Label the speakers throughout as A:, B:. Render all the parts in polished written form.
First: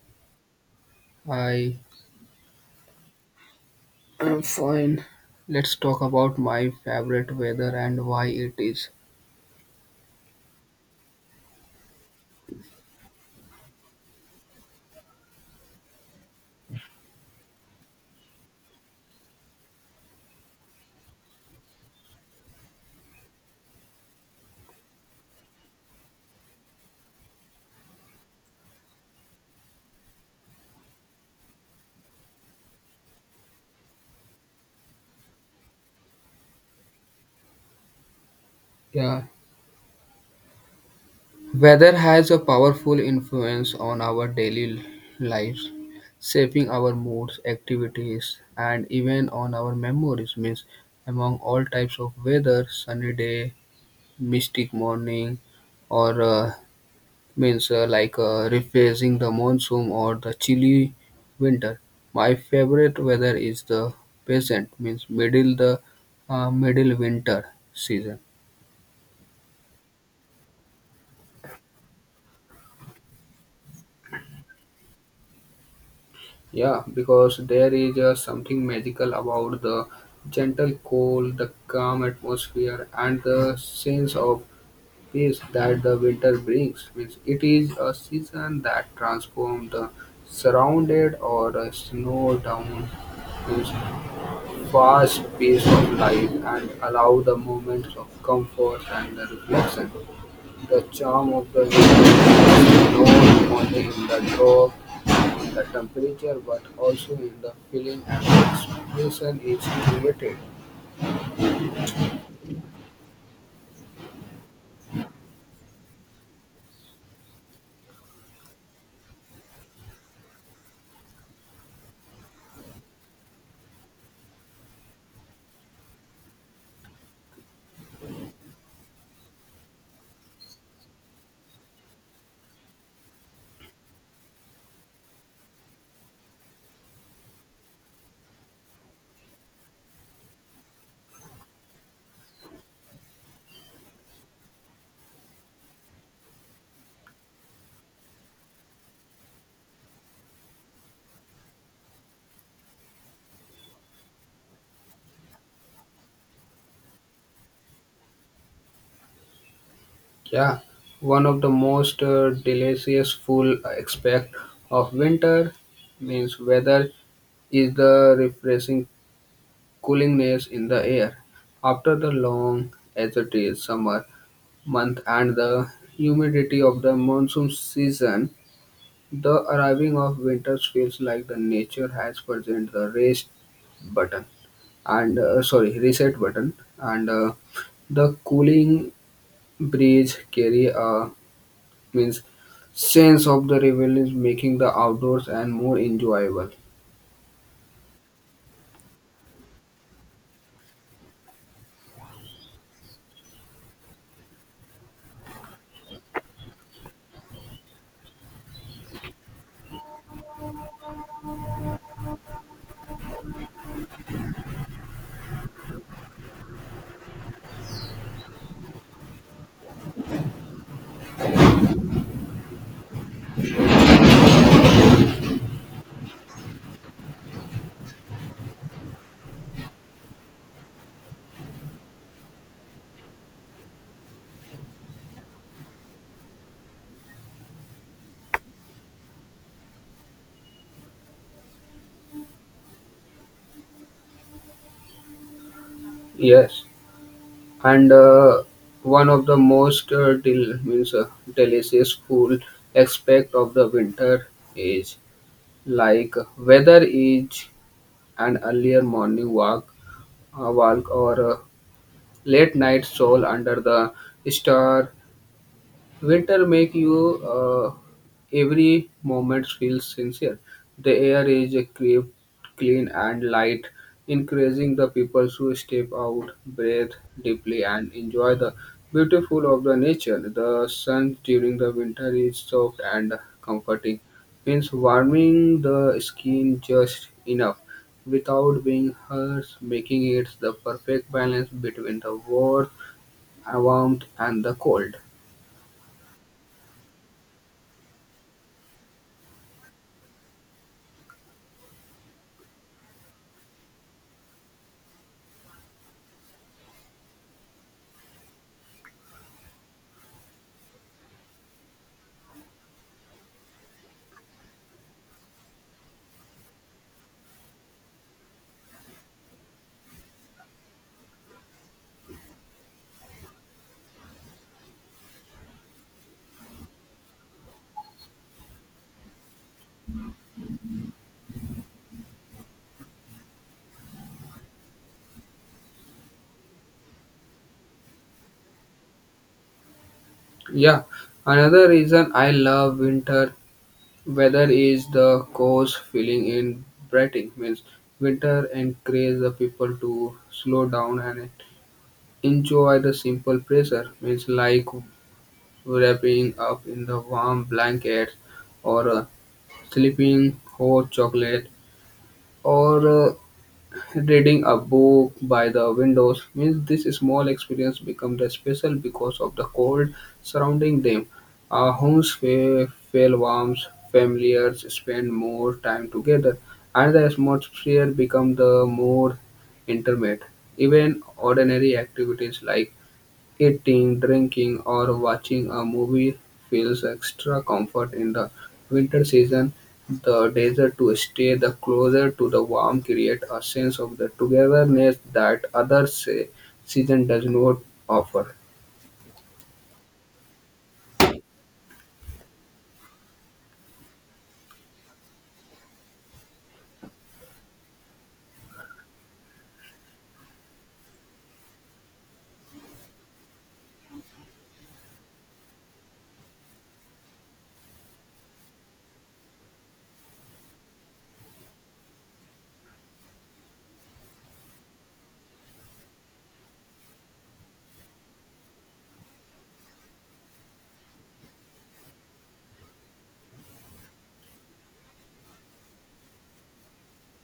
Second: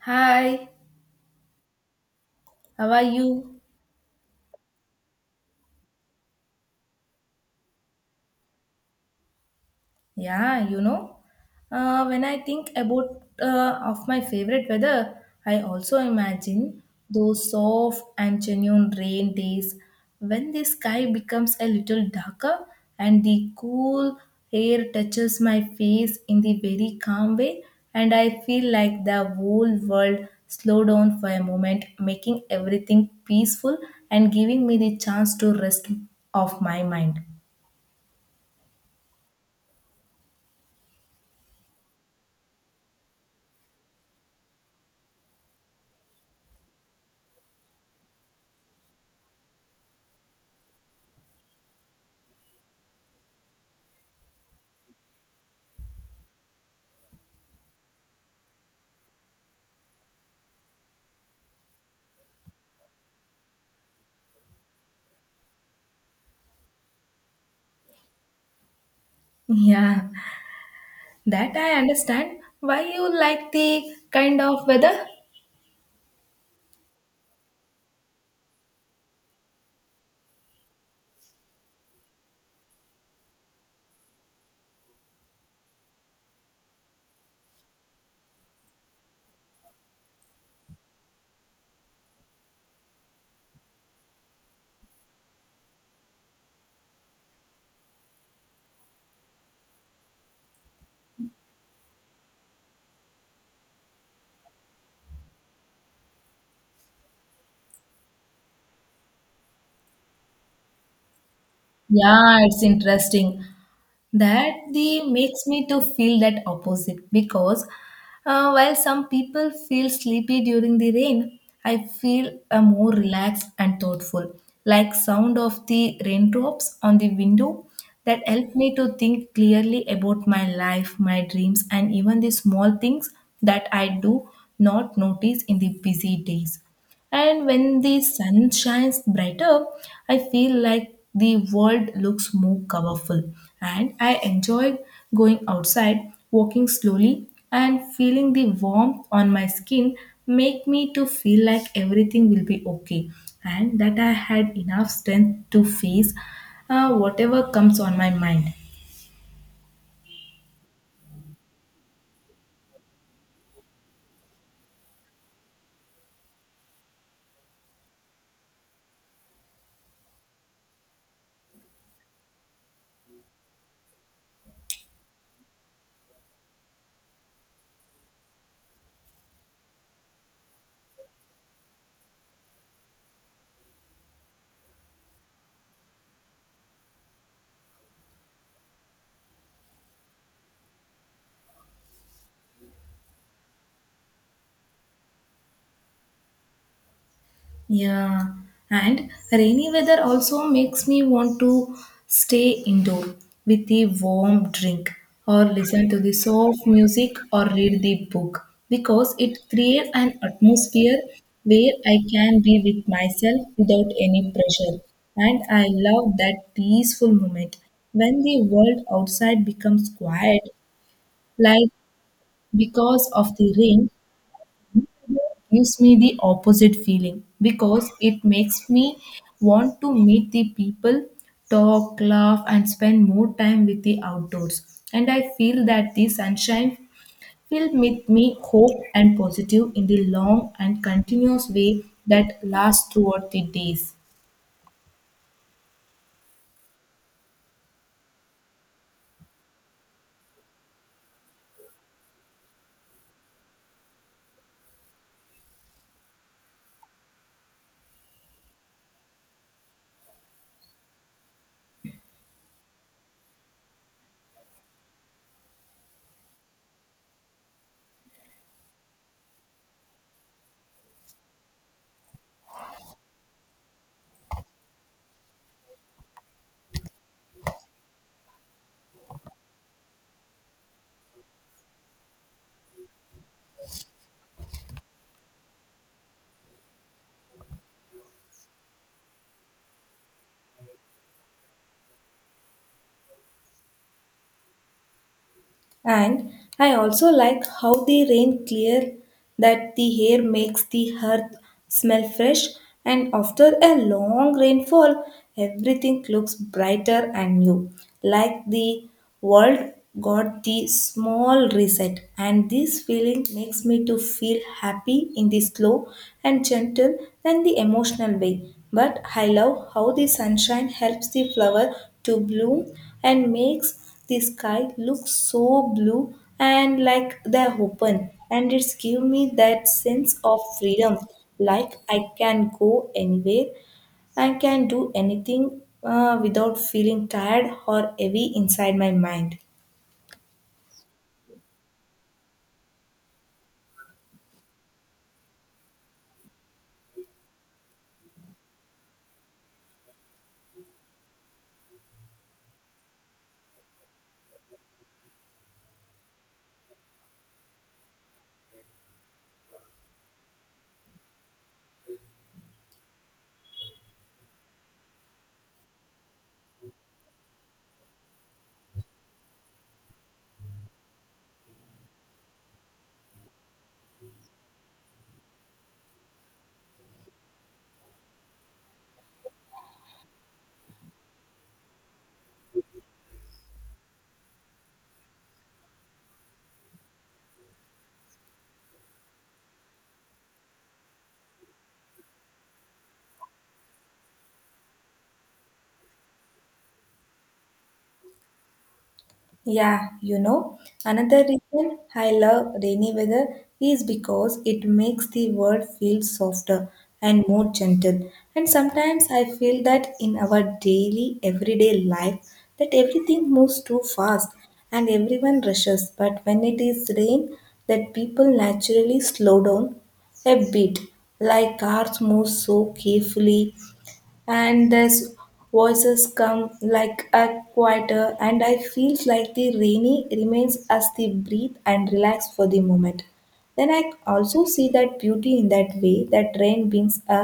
A: Hi,
B: I
A: how are you?
B: am fine. Let's talk about my favorite weather and why it is.
A: Yeah, you know, when I think about of my favorite weather, I also imagine those soft and genuine rain days when the sky becomes a little darker and the cool air touches my face in the very calm way, and I feel like the whole world slow down for a moment, making everything peaceful and giving me the chance to rest of my mind.
B: Yeah, weather has a powerful influence on our daily lives, shaping our moods, activities, and even on our memories. Means among all types of weather, sunny day, mystic morning, or means like rephrasing the monsoon or the chilly winter. My favorite weather is the peasant means middle the middle winter season.
A: Yeah, that I understand. Why you like the kind of weather?
B: Yeah, because there is something magical about the gentle cold, the calm atmosphere, and the sense of peace that the winter brings. Means it is a season that transforms the surrounded or snow down means fast pace of life and allow the moments of comfort and the reflection. The charm of the winter is not only in the drop, in the temperature, but also in the feeling and expression is created.
A: Yeah, it's interesting. That the makes me to feel that opposite because while some people feel sleepy during the rain, I feel more relaxed and thoughtful. Like sound of the raindrops on the window that help me to think clearly about my life, my dreams, and even the small things that I do not notice in the busy days. And when the sun shines brighter, I feel like the world looks more colorful. And I enjoy going outside, walking slowly, and feeling the warmth on my skin make me to feel like everything will be okay and that I had enough strength to face whatever comes on my mind.
B: Yeah, one of the most delicious full aspect of winter means weather is the refreshing coolingness in the air. After the long, as it is summer, month and the humidity of the monsoon season, the arriving of winters feels like the nature has present the race button and sorry reset button and the cooling breeze carry a means sense of the revel making the outdoors and more enjoyable.
A: Yeah, and rainy weather also makes me want to stay indoor with a warm drink or listen to the soft music or read the book because it creates an atmosphere where I can be with myself without any pressure. And I love that peaceful moment when the world outside becomes quiet, like because of the rain. Gives me the opposite feeling because it makes me want to meet the people, talk, laugh, and spend more time with the outdoors. And I feel that the sunshine will with me hope and positive in the long and continuous way that lasts throughout the days.
B: Yes, and one of the most del- means delicious cool aspect of the winter is like whether it's an earlier morning walk, a walk or a late night stroll under the star. Winter make you every moment feel sincere. The air is crisp, clean and light, encouraging the people to step out, breathe deeply and enjoy the beautiful of the nature. The sun during the winter is soft and comforting, means warming the skin just enough without being harsh, making it the perfect balance between the warmth and the cold.
A: And I also like how the rain clear that the air makes the earth smell fresh, and after a long rainfall everything looks brighter and new, like the world got the small reset, and this feeling makes me to feel happy in the slow and gentle and the emotional way. But I love how the sunshine helps the flower to bloom and makes the sky looks so blue and like they're open, and it's give me that sense of freedom, like I can go anywhere, I can do anything without feeling tired or heavy inside my mind.
B: Yeah, another reason I love winter weather is the cozy feeling in Britain. Means winter encourages the people to slow down and enjoy the simple pleasure. Means like wrapping up in the warm blankets or sleeping hot chocolate or reading a book by the windows means this small experience becomes special because of the cold surrounding them. Our homes feel warm, familiars spend more time together, and the atmosphere become the more intimate. Even ordinary activities like eating, drinking, or watching a movie feels extra comfort in the winter season. The desire to stay the closer to the warm creates a sense of the togetherness that other season does not offer.
A: Yeah, you know, another reason I love rainy weather is because it makes the world feel softer and more gentle. And sometimes I feel that in our daily, everyday life, that everything moves too fast and everyone rushes. But when it is rain, that people naturally slow down a bit, like cars move so carefully and these voices come like a quieter, and I feel like the rainy remains as the breathe and relax for the moment. Then I also see that beauty in that way, that rain brings a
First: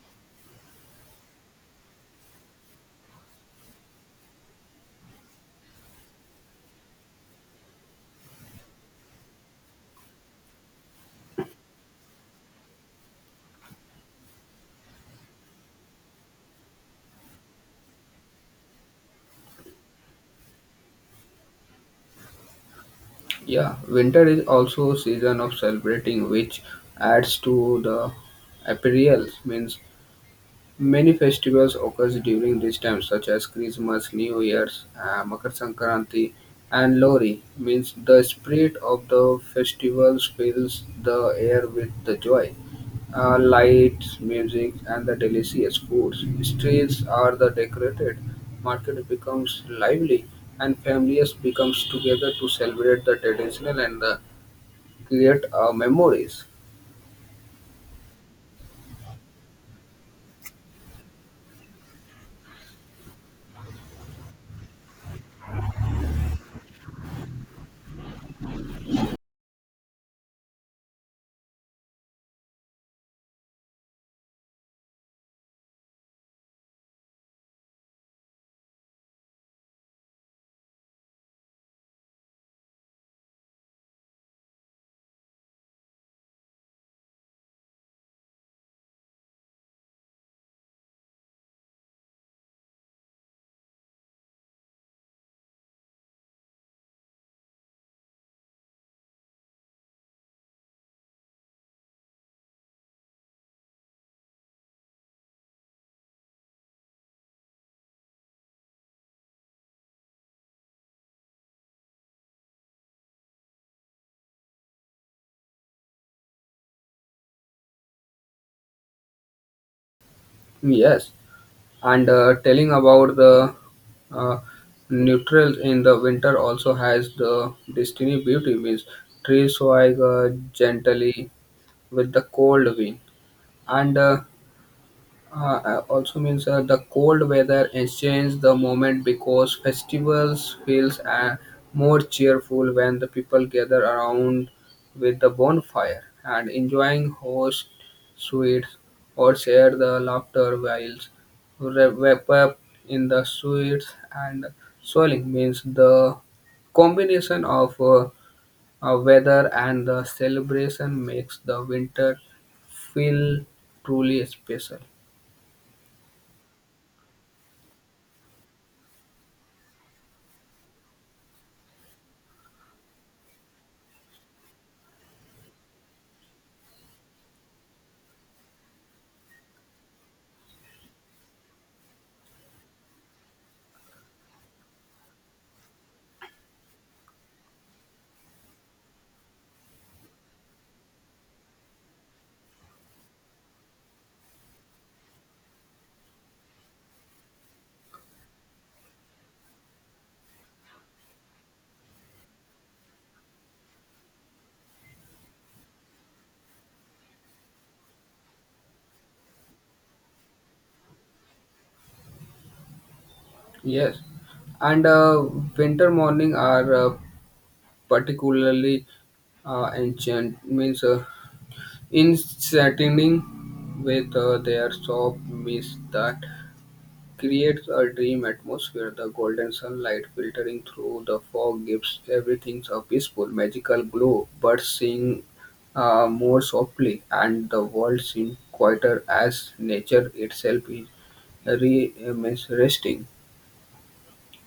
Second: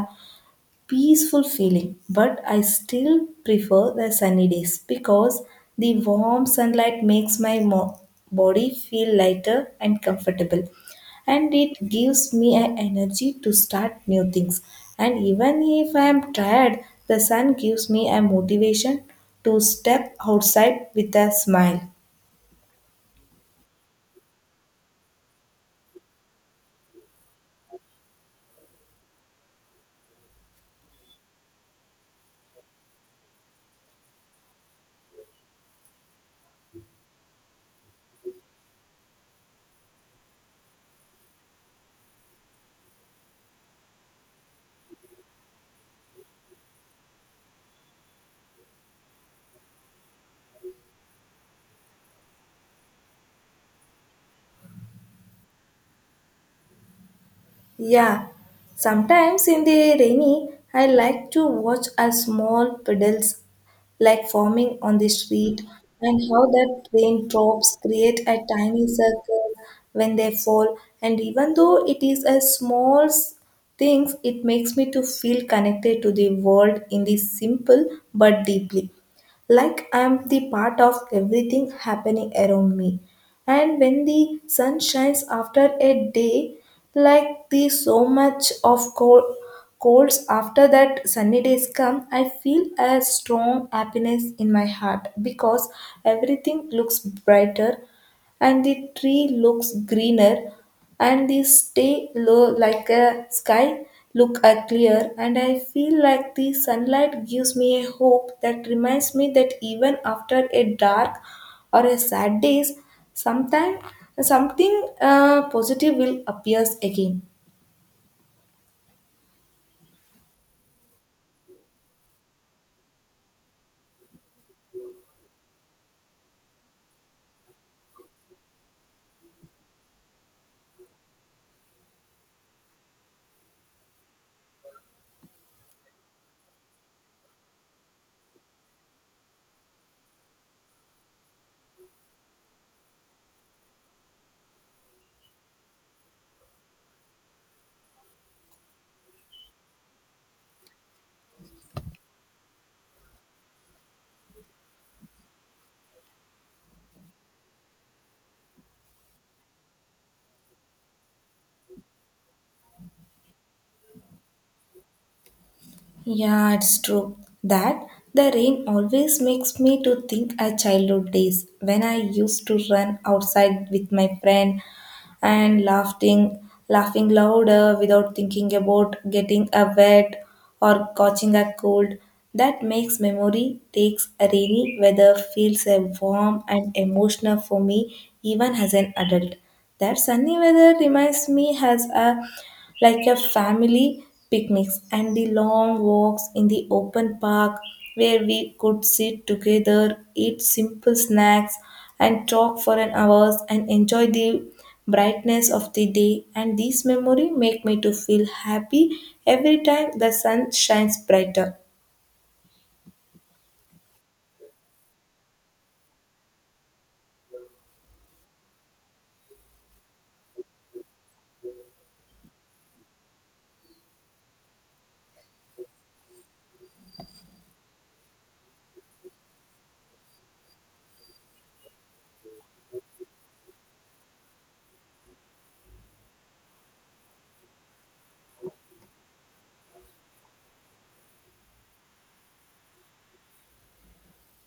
A: peaceful feeling, but I still prefer the sunny days because the warm sunlight makes my body feel lighter and comfortable, and it gives me an energy to start new things. And even if I am tired, the sun gives me a motivation to step outside with a smile.
B: Yeah, winter is also a season of celebrating, which adds to the appeal. Means many festivals occur during this time such as Christmas, New Year's, Makar Sankranti and Lohri means the spirit of the festivals fills the air with the joy. Lights, music and the delicious foods. Streets are the decorated, market becomes lively and families becomes together to celebrate the traditional and the create memories.
A: Yeah, sometimes in the rainy I like to watch a small puddles like forming on the street, and how that raindrops create a tiny circle when they fall. And even though it is a small things, it makes me to feel connected to the world in the simple but deeply, like I am the part of everything happening around me. And when the sun shines after a day like the so much of colds, after that sunny days come, I feel a strong happiness in my heart because everything looks brighter and the tree looks greener and the stay low like a sky look are clear, and I feel like the sunlight gives me a hope that reminds me that even after a dark or a sad days, sometime something positive will appears again.
B: Yes, and telling about the uh, neutrals in the winter also has the destiny beauty means trees sway gently with the cold wind and also means the cold weather changes the moment because festivals feels more cheerful when the people gather around with the bonfire and enjoying host sweets or share the laughter while wrap up in the sweets and swelling means the combination of uh, weather and the celebration makes the winter feel truly special.
A: Yeah, it's true that the rain always makes me to think of childhood days when I used to run outside with my friend and laughing louder without thinking about getting a wet or catching a cold. That makes memory takes a rainy weather feels a warm and emotional for me even as an adult. That sunny weather reminds me has a like a family picnics and the long walks in the open park where we could sit together, eat simple snacks and talk for an hours and enjoy the brightness of the day, and these memory make me to feel happy every time the sun shines brighter.
B: Yes, and winter morning are particularly ancient. Means in setting with their soft mist that creates a dream atmosphere. The golden sunlight filtering through the fog gives everything a peaceful, magical glow. Birds sing more softly, and the world seems quieter as nature itself is means resting.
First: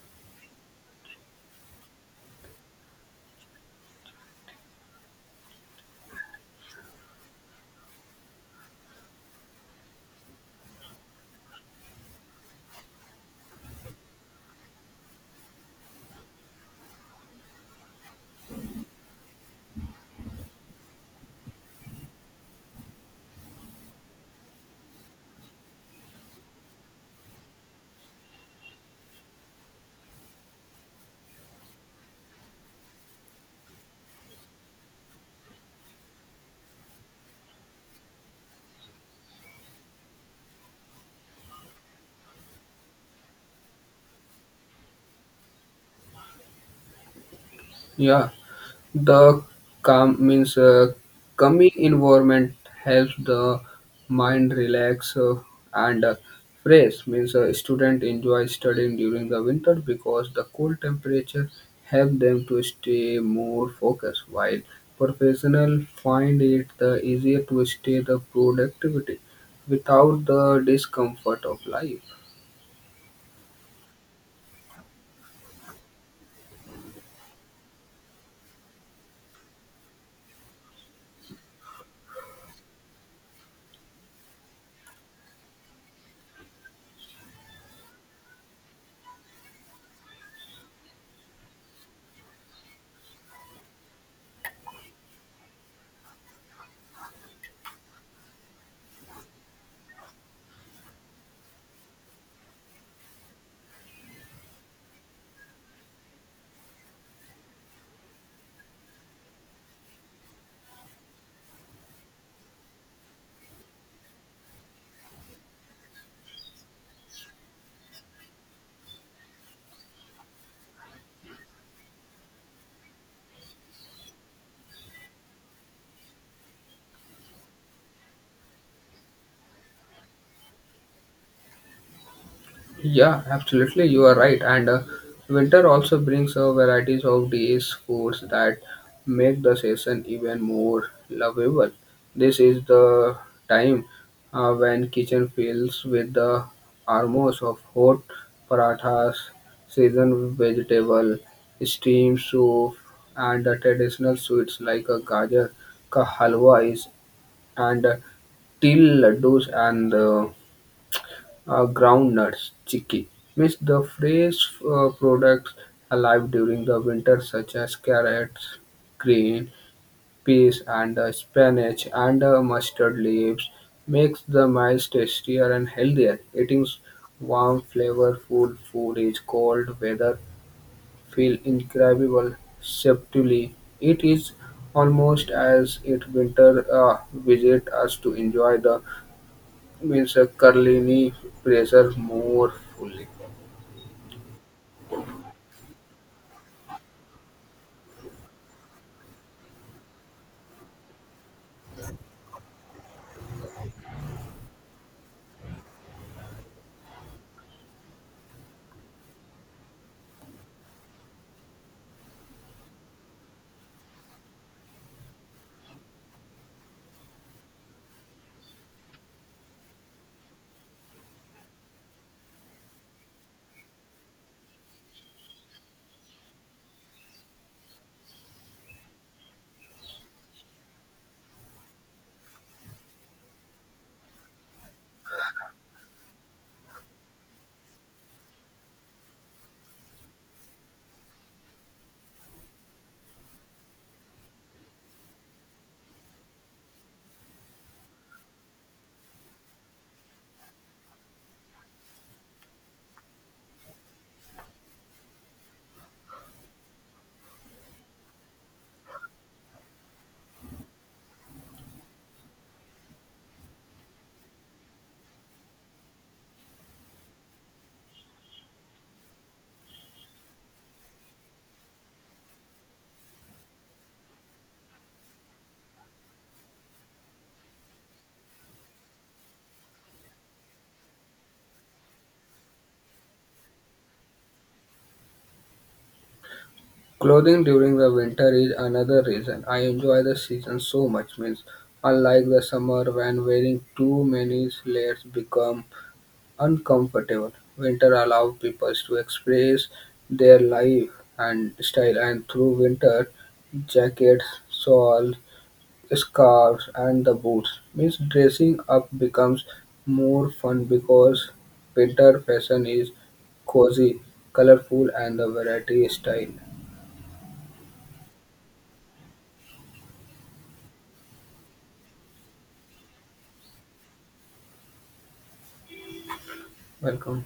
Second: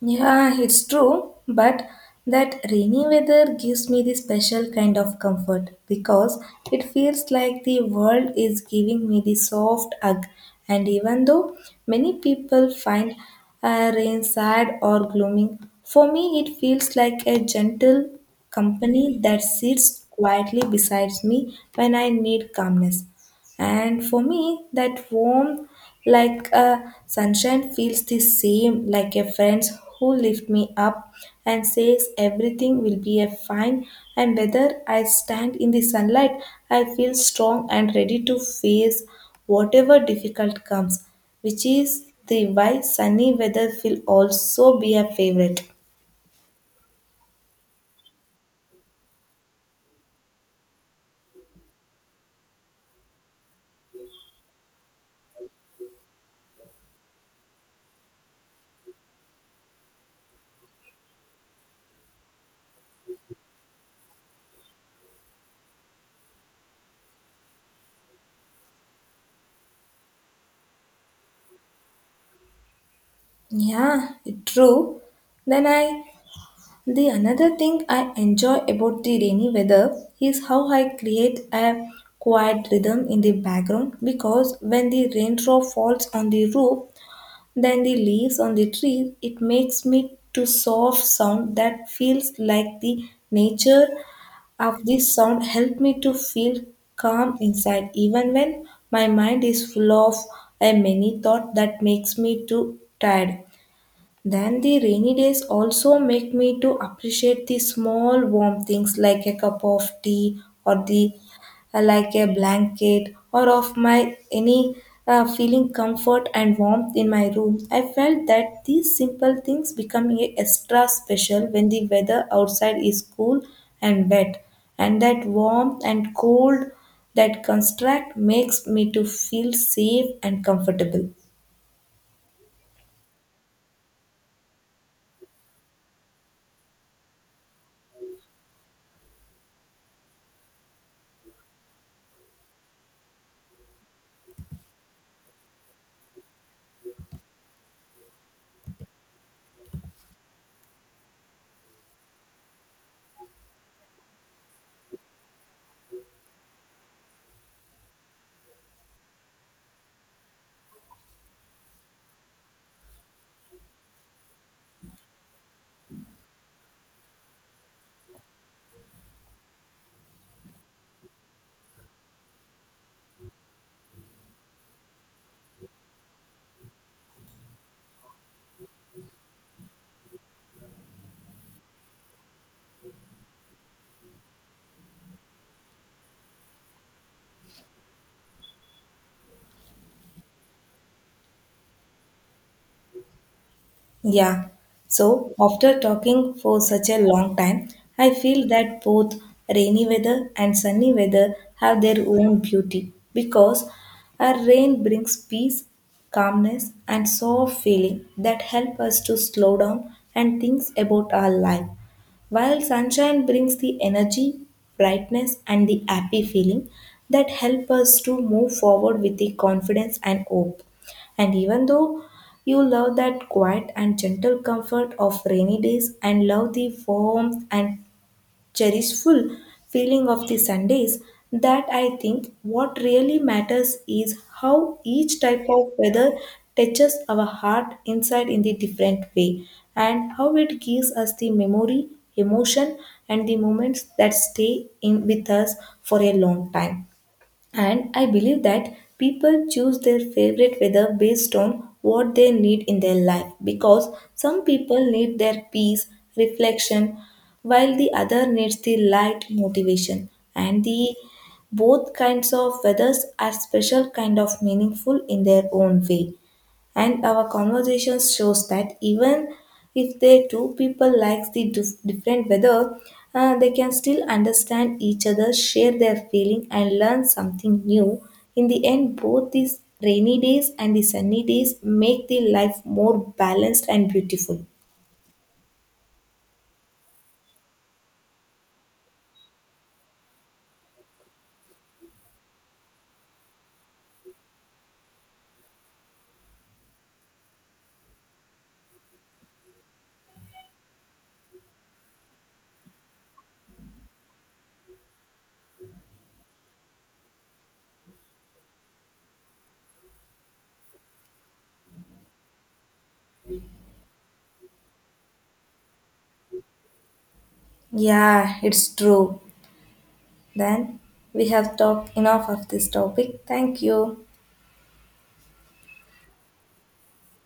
A: Yeah, it's true, but that rainy weather gives me the special kind of comfort because it feels like the world is giving me the soft hug. And even though many people find rain sad or gloomy, for me it feels like a gentle company that sits quietly beside me when I need calmness. And for me, that warm, like a sunshine, feels the same like a friend who lift me up and says everything will be a fine. And whether I stand in the sunlight, I feel strong and ready to face whatever difficult comes, which is the why sunny weather will also be a favorite.
B: Yeah. The calm means calming environment helps the mind relax and fresh means a student enjoy studying during the winter because the cool temperature help them to stay more focused while professional find it the easier to stay the productivity without the discomfort of life.
A: Yeah, true. Then I The another thing I enjoy about the rainy weather is how I create a quiet rhythm in the background, because when the raindrop falls on the roof, then the leaves on the trees, it makes me to soft sound that feels like the nature of this sound help me to feel calm inside even when my mind is full of a many thought that makes me too tired. Then the rainy days also make me to appreciate the small warm things like a cup of tea or the like a blanket or of my any feeling comfort and warmth in my room. I felt that these simple things become a extra special when the weather outside is cool and wet, and that warmth and cold that construct makes me to feel safe and comfortable.
B: Yeah, absolutely. You are right. And winter also brings a varieties of these foods that make the season even more lovable. This is the time when kitchen fills with the aromos of hot parathas, seasoned vegetable, steamed soup, and the traditional sweets like a gajar ka halwa is and til laddus and uh, ground nuts, chicky means the fresh products alive during the winter such as carrots, green peas and spinach and mustard leaves makes the meals tastier and healthier. Eating warm flavorful food is cold weather feel incredible subtly. It is almost as if winter visit us to enjoy the means a Carlini pressure more fully.
A: Yeah. So after talking for such a long time, I feel that both rainy weather and sunny weather have their own beauty because a rain brings peace, calmness, and soft feeling that help us to slow down and think about our life. While sunshine brings the energy, brightness, and the happy feeling that help us to move forward with the confidence and hope. And even though you love that quiet and gentle comfort of rainy days and love the warmth and cherishful feeling of the Sundays, that I think what really matters is how each type of weather touches our heart inside in the different way and how it gives us the memory, emotion and the moments that stay in with us for a long time. And I believe that people choose their favorite weather based on what they need in their life, because some people need their peace, reflection, while the other needs the light motivation. And the both kinds of weathers are special kind of meaningful in their own way. And our conversations shows that even if the two people likes the different weather, they can still understand each other, share their feeling, and learn something new. In the end, both these rainy days and the sunny days make the life more balanced and beautiful.
B: Clothing during the winter is another reason I enjoy the season so much. Means unlike the summer when wearing too many layers become uncomfortable. Winter allows people to express their life and style, and through winter jackets, shawl, scarves and the boots means dressing up becomes more fun because winter fashion is cozy, colorful, and the variety style.
A: Yeah, it's true. Then we have talked enough of this topic. Thank you.
B: Welcome.